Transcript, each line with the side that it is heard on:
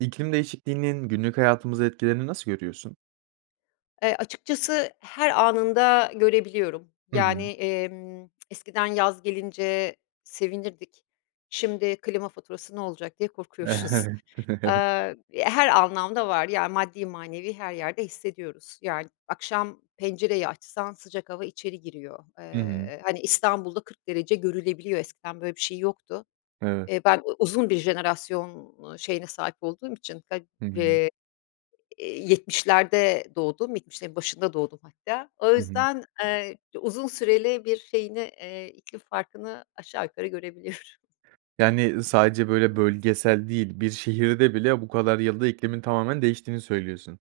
right: İklim değişikliğinin günlük hayatımıza etkilerini nasıl görüyorsun?
left: Eee, açıkçası her anında görebiliyorum.
right: Hı
left: Yani,
right: hı.
left: emm, eskiden yaz gelince sevinirdik, şimdi klima faturası ne olacak diye korkuyoruz. Eee, her anlamda var, yani, maddi manevi her yerde hissediyoruz. Yani, akşam pencereyi açsan sıcak hava içeri giriyor.
right: Hı hı.
left: Eee, hani, İstanbul'da 40 derece görülebiliyor, eskiden böyle bir şey yoktu.
right: Evet.
left: Eee, ben uzun bir jenerasyon, ııı, şeyine sahip olduğum için, ga
right: Hı hı.
left: eee, 70’lerde doğdum, 70’lerin başında doğdum hatta. O
right: Hı hı.
left: yüzden, eee, uzun süreli bir şeyini, eee, iklim farkını aşağı yukarı görebiliyorum.
right: Yani, ııı, sadece, böyle, bölgesel değil, bir şehirde bile bu kadar yılda iklimin tamamen değiştiğini söylüyorsun.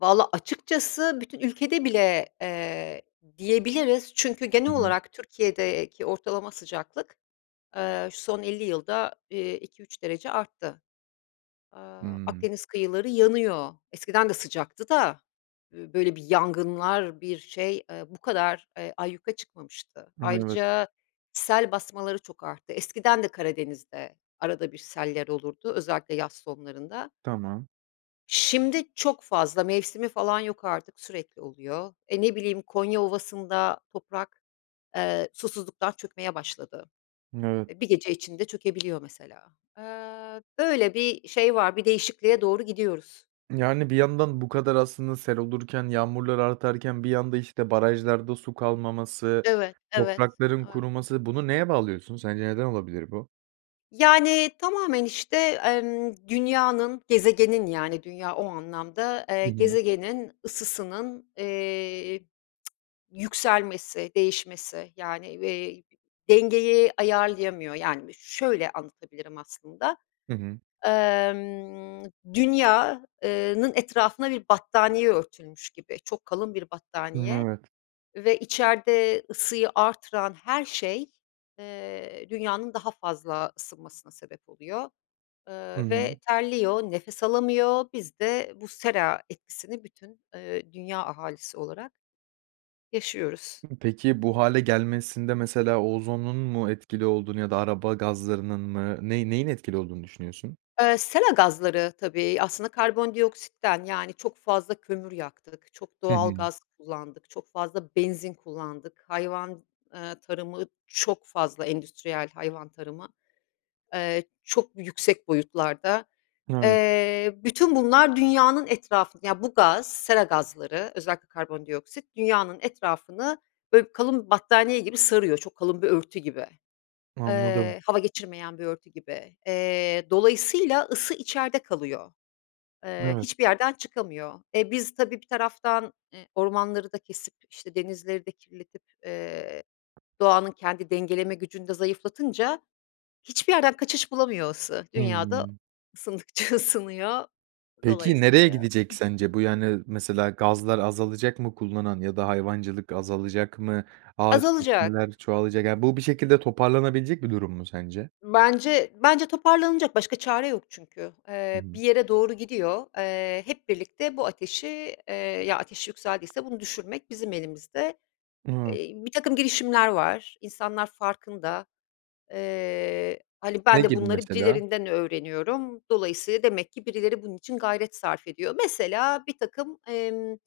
left: Valla, açıkçası bütün ülkede bile, eee, diyebiliriz çünkü
right: Hı
left: genel
right: hı.
left: olarak Türkiye'deki ortalama sıcaklık, eee, şu son 50 yılda, eee, 2-3 derece arttı. Aaa,
right: Hımm.
left: Akdeniz kıyıları yanıyor, eskiden de sıcaktı da böyle bir yangınlar, bir şey, eee, bu kadar, eee, ayyuka çıkmamıştı.
right: Evet.
left: Ayrıca sel basmaları çok arttı. Eskiden de Karadeniz'de arada bir seller olurdu, özellikle yaz sonlarında.
right: Tamam.
left: Şimdi çok fazla mevsimi falan yok artık, sürekli oluyor. E, ne bileyim, Konya Ovası'nda toprak, eee, susuzluktan çökmeye başladı.
right: Evet.
left: Eee, bir gece içinde çökebiliyor, mesela. Eee, böyle bir şey var, bir değişikliğe doğru gidiyoruz.
right: Yani, bir yandan bu kadar aslında sel olurken, yağmurlar artarken bir yanda işte barajlarda su kalmaması,
left: Evet evet.
right: toprakların
left: [unintelligible]
right: kuruması, bunu neye bağlıyorsun? Sence neden olabilir bu?
left: Yani, tamamen, işte, emm, dünyanın, gezegenin, yani, dünya o anlamda, eee,
right: Hı hı.
left: gezegenin ısısının, eee yükselmesi, değişmesi, yani, eee, dengeyi ayarlayamıyor. Yani b şöyle anlatabilirim aslında.
right: Hı hı.
left: Imm, Dünya, ııı nın etrafına bir battaniye örtülmüş gibi. Çok kalın bir
right: Hıı,
left: battaniye
right: evet.
left: ve içeride ısıyı arttıran her şey, ııı, Dünya'nın daha fazla ısınmasına sebep oluyor,
right: I
left: ııı, ve
right: hı.
left: terliyor, nefes alamıyor. Biz de bu sera etkisini bütün, ııı, dünya ahalisi olarak yaşıyoruz.
right: Peki, bu hâle gelmesinde mesela ozonun mu etkili olduğunu ya da araba gazlarının mı, ney neyin etkili olduğunu düşünüyorsun?
left: Iıı, sera gazları tabii aslında karbondioksitten, yani çok fazla kömür yaktık. Çok
right: Hı
left: doğal
right: hı.
left: gaz kullandık, çok fazla benzin kullandık. Hayvan, ııı, tarımı çok fazla endüstriyel hayvan tarımı, ııı, çok yüksek boyutlarda.
right: [unintelligible]
left: Eee, bütün bunlar dünyanın etrafını Ya, bu gaz, sera gazları özellikle karbondioksit, Dünya'nın etrafını böyle bir kalın battaniye gibi sarıyor, çok kalın bir örtü gibi.
right: Anladım.
left: Iıı, hava geçirmeyen bir örtü gibi. Eee, dolayısıyla ısı içeride kalıyor, ııı,
right: Evet.
left: hiçbir yerden çıkamıyor. E, biz tabii bir taraftan, e, ormanları da kesip işte denizleri de kirletip, eee, doğanın kendi dengeleme gücünü de zayıflatınca hiçbir yerden kaçış bulamıyor ısı, dünyada
right: Hımm.
left: ısındıkça ısınıyor,
right: Peki, nereye
left: dolayısıyla
right: gidecek sence bu, yani? Mesela gazlar azalacak mı kullanan ya da hayvancılık azalacak mı? Ağaç
left: Azalacak.
right: kesmeler çoğalacak... Yani, bu bir şekilde toparlanabilecek bir durum mu sence?
left: Bence bence toparlanacak başka çare yok çünkü.
right: Hı
left: Eee,
right: hı.
left: bir yere doğru gidiyor, eee, hep birlikte bu ateşi, eee, ya, ateş yükseldiyse bunu düşürmek bizim elimizde.
right: [unintelligible]
left: Eee, birtakım girişimler var, insanlar farkında. Iıı, hani, ben
right: Ne
left: de
right: gibi
left: bunları
right: mesela?
left: birilerinden öğreniyorum, dolayısıyla demek ki birileri bunun için gayret sarf ediyor. Mesela birtakım, ımm, ııı,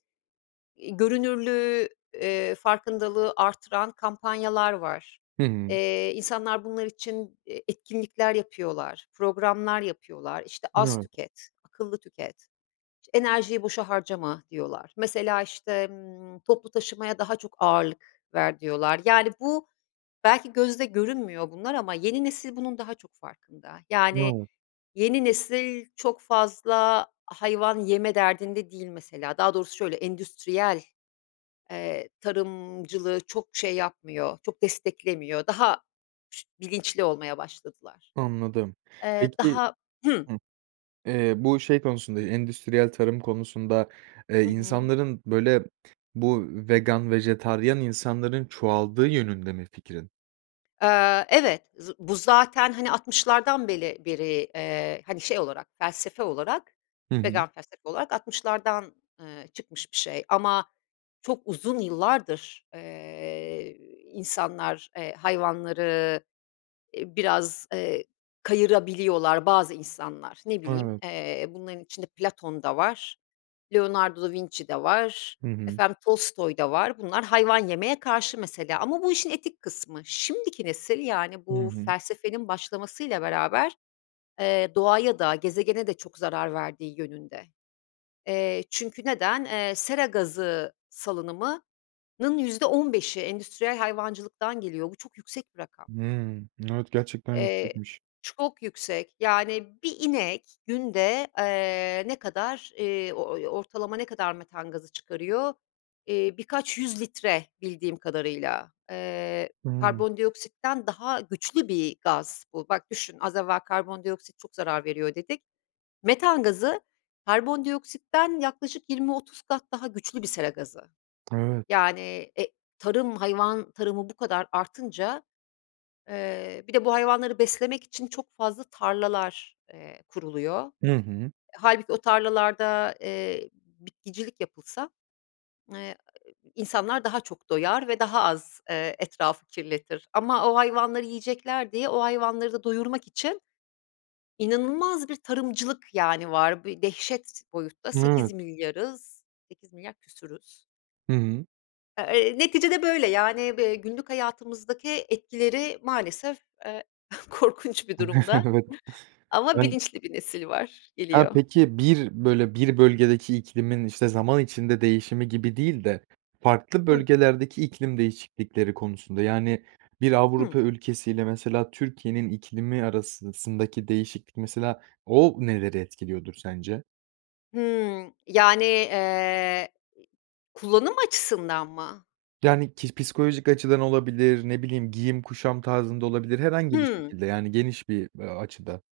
left: görünürlüğü, ııı, farkındalığı arttıran kampanyalar var.
right: Hı hı.
left: Eee, insanlar bunlar için, eee, etkinlikler yapıyorlar, programlar yapıyorlar. İşte az
right: Evet.
left: tüket, akıllı tüket. İşte enerjiyi boşa harcama diyorlar. Mesela işte, ımm, toplu taşımaya daha çok ağırlık ver diyorlar. Yani, bu belki gözde görünmüyor bunlar ama yeni nesil bunun daha çok farkında. Yani,
right: [unintelligible]
left: yeni nesil çok fazla hayvan yeme derdinde değil mesela. Daha doğrusu şöyle endüstriyel, eee, tarımcılığı çok şey yapmıyor, çok desteklemiyor. Daha ş bilinçli olmaya başladılar.
right: Anladım,
left: Eee,
right: peki
left: daha Hımm.
right: Hımm, eee, bu, şey, konusunda, eee, endüstriyel tarım konusunda, eee,
left: Hı hı.
right: insanların böyle bu vegan, vejetaryen insanların çoğaldığı yönünde mi fikrin?
left: Aaa, evet z bu zaten, hani 60'lardan beli beri, eee, hani, şey, olarak felsefe olarak,
right: Hı hı.
left: vegan felsefe olarak 60'lardan, ııı, çıkmış bir şey. Ama çok uzun yıllardır, eee, insanlar, eee, hayvanları, ııı, biraz, eee, kayırabiliyorlar bazı insanlar. Ne bileyim,
right: Evet.
left: eee, bunların içinde Platon da var, Leonardo da Vinci de var,
right: Hı hı.
left: efendim Tolstoy da var. Bunlar hayvan yemeye karşı mesela ama bu işin etik kısmı. Şimdiki nesil, yani
right: Hı
left: bu
right: hı.
left: felsefenin başlamasıyla beraber, eee, doğaya da gezegene de çok zarar verdiği yönünde, eee, çünkü neden, eee, sera gazı salınımının %15'i endüstriyel hayvancılıktan geliyor, bu çok yüksek bir rakam.
right: Hımm. Evet gerçekten
left: Eee,
right: yüksekmiş.
left: çok yüksek, yani, 1 inek günde, eee, ne kadar, ııı, o oy ortalama ne kadar metan gazı çıkarıyor? Eee, birkaç 100 litre bildiğim kadarıyla. Eee,
right: Hımm.
left: karbondioksitten daha güçlü bir gaz bu. Bak düşün az evvel karbondioksit çok zarar veriyor dedik. Metan gazı karbondioksitten yaklaşık 20-30 kat daha güçlü bir sera gazı.
right: Evet.
left: Yani e, tarım, hayvan tarımı bu kadar artınca, ııı, bir de bu hayvanları beslemek için çok fazla tarlalar, eee, kuruluyor.
right: Hı hı.
left: Hâlbuki o tarlalarda, eee, bitkicilik yapılsa; eee, insanlar daha çok doyar ve daha az, ııı, etrafı kirletir ama o hayvanları yiyecekler diye o hayvanları da doyurmak için inanılmaz bir tarımcılık, yani, var. Bir dehşet boyutta sekiz
right: Evet.
left: milyarız, 8.000.000.000 küsuruz.
right: Hı hı.
left: Eee, neticede, böyle, yani, bi günlük hayatımızdaki etkileri maalesef, eee, korkunç bir durumda
right: Evet.
left: ama
right: Ben
left: bilinçli bir nesil var,
right: Ha,
left: geliyor.
right: peki, bir, böyle bir bölgedeki iklimin, işte, zaman içinde değişimi gibi değil de farklı
left: Hı.
right: bölgelerdeki iklim değişiklikleri konusunda, yani, bir
left: Hı.
right: Avrupa ülkesi ile, mesela, Türkiye'nin iklimi arasındaki değişiklik, mesela,o neleri etkiliyordur sence?
left: Hımm. Yani, eee, kullanım açısından mı?
right: Yani, ki psikolojik açıdan olabilir, ne bileyim, giyim kuşam tarzında olabilir, herhangi bir
left: Hımm.
right: şekilde, yani geniş bir, a açıda.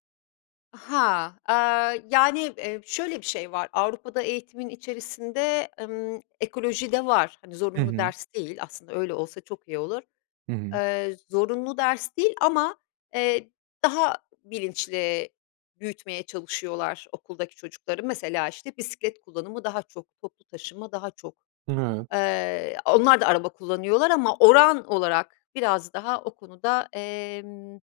left: Ha. Aaa, yani, eee, şöyle bir şey var, Avrupa'da eğitimin içerisinde, ımm, ekoloji de var. Hani,
right: Hı
left: zorunlu
right: hı.
left: ders değil. Aslında öyle olsa çok iyi olur.
right: Hı hı.
left: Eee, zorunlu ders değil ama, eee, daha bilinçli büyütmeye çalışıyorlar okuldaki çocukları. Mesela, işte, bisiklet kullanımı daha çok, toplu taşıma daha çok.
right: Evet.
left: Eee, onlar da araba kullanıyorlar ama oran olarak biraz daha o konuda, emm,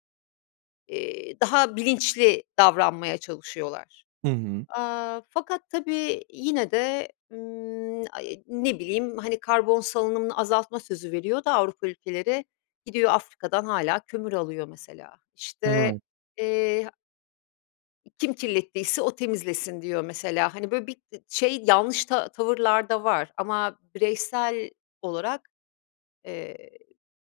left: eee, daha bilinçli davranmaya çalışıyorlar.
right: Hı hı.
left: Aaa, fakat tabii yine de, ımm, ay, ne bileyim, hani, karbon salınımını azaltma sözü veriyor da Avrupa ülkeleri. Gidiyor, Afrika'dan hâlâ kömür alıyor, mesela. İşte,
right: Evet.
left: eee kim kirlettiyse o temizlesin diyor, mesela. Hani, böyle bir [unintelligible] şey, yanlış ta tavırlar da var ama bireysel olarak, eee,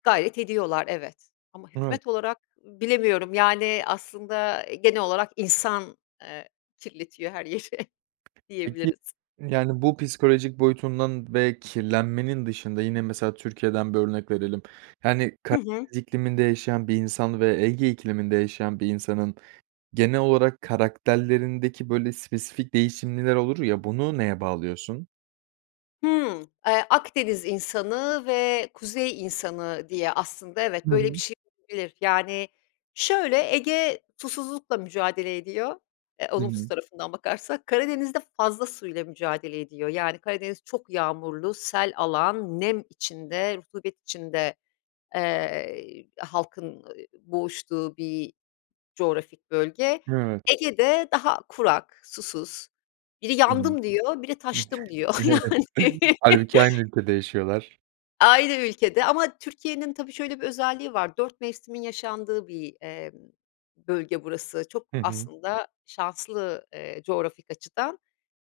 left: gayret ediyorlar, evet, ama
right: Evet.
left: hükümet olarak bilemiyorum, yani, aslında genel olarak insan, eee, kirletiyor her yeri,
right: Peki,
left: diyebiliriz.
right: yani bu psikolojik boyutundan ve kirlenmenin dışında, yine, mesela Türkiye'den bir örnek verelim, yani,
left: Hı hı.
right: Karadeniz ikliminde yaşayan bir insan ve Ege ikliminde yaşayan bir insanın genel olarak karakterlerindeki, böyle, spesifik değişimler olur ya, bunu neye bağlıyorsun?
left: Hımm, eee, Akdeniz insanı ve Kuzey insanı diye aslında evet,
right: Hı
left: böyle, bir
right: hı.
left: şey. [unintelligible] Yani, şöyle, Ege susuzlukla mücadele ediyor, eee,
right: Hı
left: olumsuz
right: hı.
left: tarafından bakarsak, Karadeniz'de fazla suyla mücadele ediyor. Yani, Karadeniz çok yağmurlu, sel alan, nem içinde, rutubet içinde, eee, halkın, ııı, boğuştuğu bir coğrafik bölge.
right: Evet.
left: Ege'de daha kurak, susuz, biri
right: Hı hı.
left: "yandım" diyor, biri "taştım" diyor,
right: Evet,
left: yani.
right: hâlbuki aynı ülkede yaşıyorlar.
left: Aynı ülkede ama Türkiye'nin tabii şöyle bir özelliği var, dört mevsimin yaşandığı bir, emm, bölge burası. Çok
right: Hı hı.
left: aslında şanslı, eee, coğrafik açıdan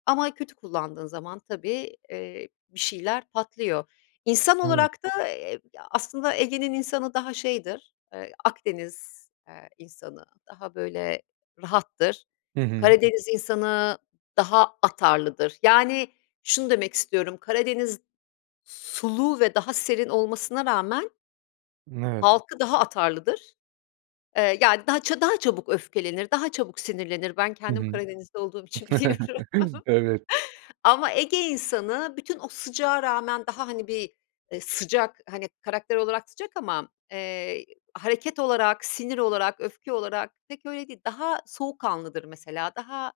left: ama kötü kullandığın zaman tabii, eee, bir şeyler patlıyor. İnsan
right: Evet.
left: olarak da, eee, aslında Ege'nin insanı daha şeydir, eee, Akdeniz, eee, insanı daha, böyle, rahattır.
right: Hı hı.
left: Karadeniz insanı daha atarlıdır. Yani, şunu demek istiyorum: Karadeniz sulu ve daha serin olmasına rağmen
right: Evet.
left: halkı daha atarlıdır. Eee, yani, daha ça daha çabuk öfkelenir, daha çabuk sinirlenir. Ben
right: Hı
left: kendim
right: hı.
left: Karadenizli olduğum için biliyorum
right: Evet.
left: ama Ege insanı bütün o sıcağa rağmen daha, hani, bir, eee, sıcak, hani, karakter olarak sıcak ama, eee, hareket olarak, sinir olarak, öfke olarak pek öyle değil. Daha soğukkanlıdır mesela. Daha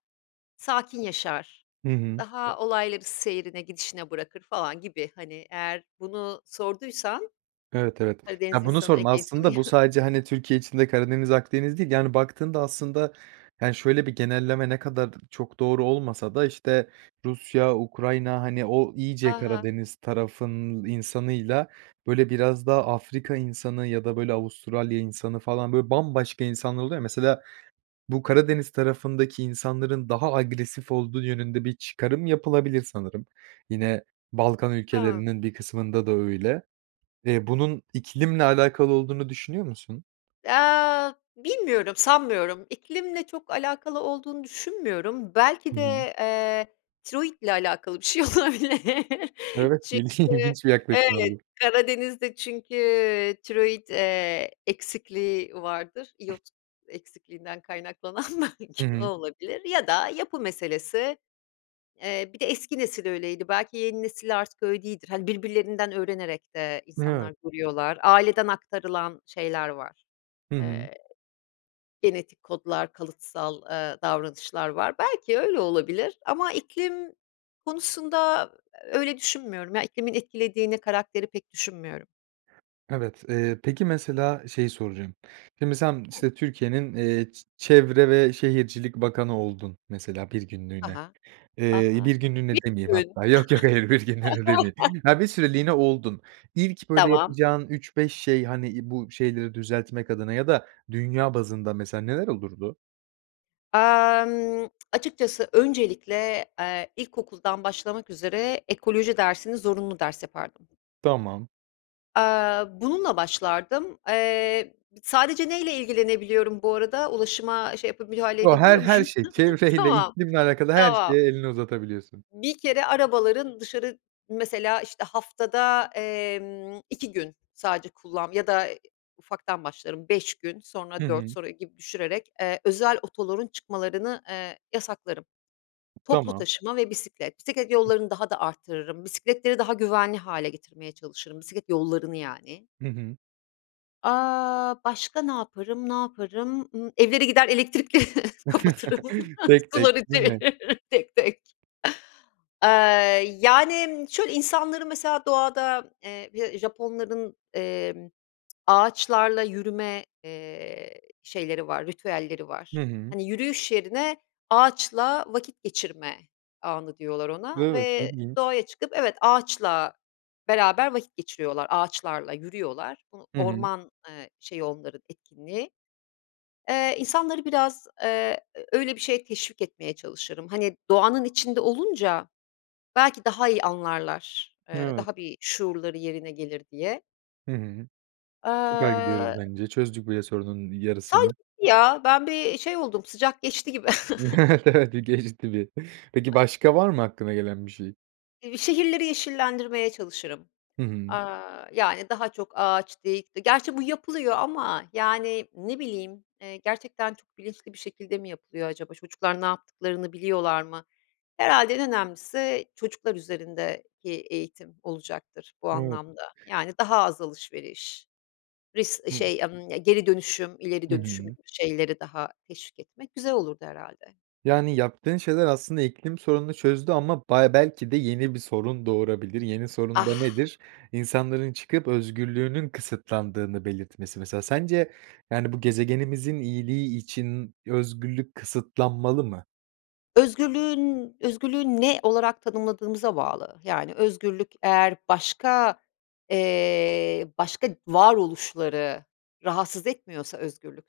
left: sakin yaşar.
right: Hı hı.
left: Daha olayları seyrine, gidişine bırakır falan gibi, hani, eğer bunu sorduysan
right: Evet, evet.
left: Karadeniz
right: Ya, bunu
left: insanı,
right: sordum
left: Ege insanı.
right: aslında, bu sadece, hani, Türkiye içinde Karadeniz, Akdeniz değil, yani, baktığında aslında, yani, şöyle bir genelleme ne kadar çok doğru olmasa da, işte, Rusya, Ukrayna, hani, o iyice
left: A!
right: Karadeniz tarafının insanıyla, böyle, biraz daha Afrika insanı ya da, böyle, Avustralya insanı falan, böyle, bambaşka insanlar oluyor ya, mesela bu Karadeniz tarafındaki insanların daha agresif olduğu yönünde bir çıkarım yapılabilir sanırım. Yine Balkan
left: Hıı.
right: ülkelerinin bir kısmında da öyle. Eee, bunun iklimle alakalı olduğunu düşünüyor musun?
left: Eee, bilmiyorum, sanmıyorum, iklimle çok alakalı olduğunu düşünmüyorum. Belki
right: Hı hı.
left: de, eee, tiroit ile alakalı bir şey olabilir
right: Evet, ilgi
left: çünkü,
right: ilginç bir yaklaşım
left: evet,
right: oldu.
left: Karadeniz'de çünkü, iii, tiroit, eee, eksikliği vardır, iyot eksikliğinden kaynaklanan, belki
right: Hı
left: o
right: hı.
left: olabilir ya da yapı meselesi. Eee, bir de eski nesil öyleydi, belki yeni nesil artık öyle değildir. Hani, birbirlerinden öğrenerek de
right: Evet.
left: insanlar duruyorlar. Aileden aktarılan şeyler var,
right: Hı hı.
left: eee, genetik kodlar, kalıtsal, eee, davranışlar var. Belki öyle olabilir ama iklim konusunda öyle düşünmüyorum ya, iklimin etkilediğini karakteri pek düşünmüyorum.
right: Evet, eee, peki, mesela, şeyi soracağım, şimdi sen,
left: Hı.
right: işte, Türkiye'nin, eee, ç çevre ve şehircilik bakanı oldun, mesela, bir
left: Ha
right: günlüğüne,
left: ha, ha
right: eee,
left: ha.
right: 1 günlüğüne demeyeyim
left: 1 gün.
right: hatta. Yok, yok, hayır, 1 günlüğüne demeyeyim. Ya, bir süreliğine oldun, ilk böyle
left: Tamam.
right: yapacağın 3-5 şey, hani, iii, bu şeyleri düzeltmek adına ya da dünya bazında mesela, neler olurdu?
left: Aaa, emm, açıkçası öncelikle, eee, ilkokuldan başlamak üzere ekoloji dersini zorunlu ders yapardım.
right: Tamam.
left: Aaa, bununla başlardım, eee, sadece neyle ilgilenebiliyorum bu arada? Ulaşıma şey yapab müdahale
right: Yo, her
left: edebiliyor
right: her
left: muyum?
right: şey çevreyle,
left: Tamam,
right: iklimle alakalı, her
left: tamam.
right: şeye elini uzatabiliyorsun.
left: Bir kere arabaların dışarı, mesela, işte, haftada, emm, 2 gün sadece kullan ya da ufaktan başlarım, 5 gün,
right: Hı
left: sonra 4
right: hı.
left: sonra gibi düşürerek, eee, özel otoların çıkmalarını, eee, yasaklarım. Toplu
right: Tamam.
left: taşıma ve bisiklet. Bisiklet yollarını daha da arttırırım, bisikletleri daha güvenli hâle getirmeye çalışırım, bisiklet yollarını yani.
right: Hı hı.
left: Aaa, başka ne yaparım? Ne yaparım? Imm, evlere gider, elektrikleri kapatırım,
right: Tek tek,
left: suları
right: değil mi?
left: çeviririm, tek tek. Eee, yani, şöyle, insanları, mesela, doğada, eee, Ja Japonların, emm, ağaçlarla yürüme, eee, şeyleri var, ritüelleri var.
right: Hı hı.
left: Hani, yürüyüş yerine ağaçla vakit geçirme anı diyorlar ona
right: Evet,
left: ve
right: ilginç.
left: doğaya çıkıp, evet, ağaçla beraber vakit geçiriyorlar, ağaçlarla yürüyorlar. Bunu
right: Hı hı.
left: orman, eee, şeyi onların etkinliği. Eee, insanları biraz, eee, öyle bir şeye teşvik etmeye çalışırım. Hani, doğanın içinde olunca belki daha iyi anlarlar, eee,
right: Evet.
left: daha bir şuurları yerine gelir, diye.
right: Hı hı. Süper gidiyoruz
left: Aaa
right: bence. Çözdük bu, ya sorunun yarısını.
left: sanki gitti ya, ben bir şey oldum, sıcak geçti gibi.
right: Evet, evet, geçti bir. Peki, başka var mı aklına gelen bir şey?
left: Eee, şehirleri yeşillendirmeye çalışırım,
right: Hı hı.
left: aaa, yani, daha çok ağaç dik di gerçi bu yapılıyor ama, yani, ne bileyim, eee, gerçekten çok bilinçli bir şekilde mi yapılıyor acaba, çocuklar ne yaptıklarını biliyorlar mı? Herhâlde en önemlisi çocuklar üzerindeki eğitim olacaktır bu
right: Evet.
left: anlamda, yani, daha az alışveriş, ris şey, ımm, geri dönüşüm, ileri
right: Hı
left: dönüşüm
right: hı.
left: gibi şeyleri daha teşvik etmek güzel olurdu herhâlde.
right: Yani, yaptığın şeyler aslında iklim sorununu çözdü ama ba belki de yeni bir sorun doğurabilir. Yeni sorun da
left: Ah!
right: nedir? İnsanların çıkıp özgürlüğünün kısıtlandığını belirtmesi. Mesela sence, yani bu gezegenimizin iyiliği için özgürlük kısıtlanmalı mı?
left: Özgürlüğün özgürlüğü ne olarak tanımladığımıza bağlı, yani, özgürlük eğer başka, eee, başka varoluşları rahatsız etmiyorsa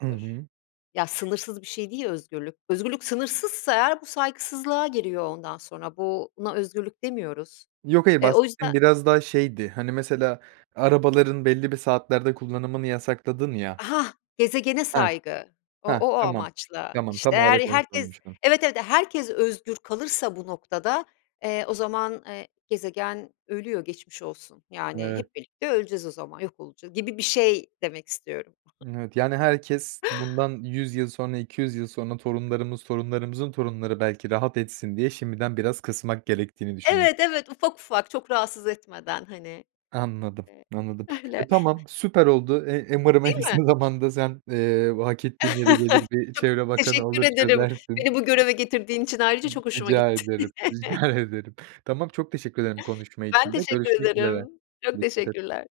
right: Hı hı.
left: Ya, sınırsız bir şey değil özgürlük. Özgürlük sınırsızsa eğer bu saygısızlığa giriyor ondan sonra, bu buna özgürlük demiyoruz.
right: Yok, hayır.
left: Eee, o
right: Bahsettiğim
left: yüzden
right: biraz daha şeydi, hani, mesela, arabaların belli bir saatlerde kullanımını yasakladın ya
left: Hah, gezegene
right: Heh,
left: saygı. O
right: heh.
left: o o
right: Tamam,
left: amaçla,
right: tamam.
left: işte,
right: Tam
left: eğer
right: olarak onu
left: herkes,
right: sormuştum.
left: evet, evet. Herkes özgür kalırsa bu noktada, eee, o zaman, eee, gezegen ölüyor, geçmiş olsun. Yani,
right: Evet.
left: hep birlikte öleceğiz o zaman yok olacağız, gibi bir şey demek istiyorum.
right: Evet, yani, herkes bundan 100 sonra, 200 yıl sonra torunlarımız, torunlarımızın torunları belki rahat etsin diye şimdiden biraz kısmak gerektiğini düşünüyorsun.
left: Evet, evet. Ufak ufak, çok rahatsız etmeden, hani.
right: Anladım. Anladım.
left: [unintelligible]
right: E,
left: Öyle.
right: tamam, süper oldu. Eee, umarım, en
left: Değil mi?
right: kısa zamanda sen, eee, bu hak ettiğin yere gelir, bir
left: Çok
right: çevre bakanı
left: teşekkür
right: olur,
left: ederim,
right: çözersin.
left: beni bu göreve getirdiğin için ayrıca çok hoşuma
right: Rica
left: gitti.
right: ederim, rica ederim. Tamam. Çok teşekkür ederim konuşma
left: Ben
right: için de.
left: teşekkür
right: Görüşmek üzere.
left: ederim. Çok
right: Dikkat et.
left: teşekkürler.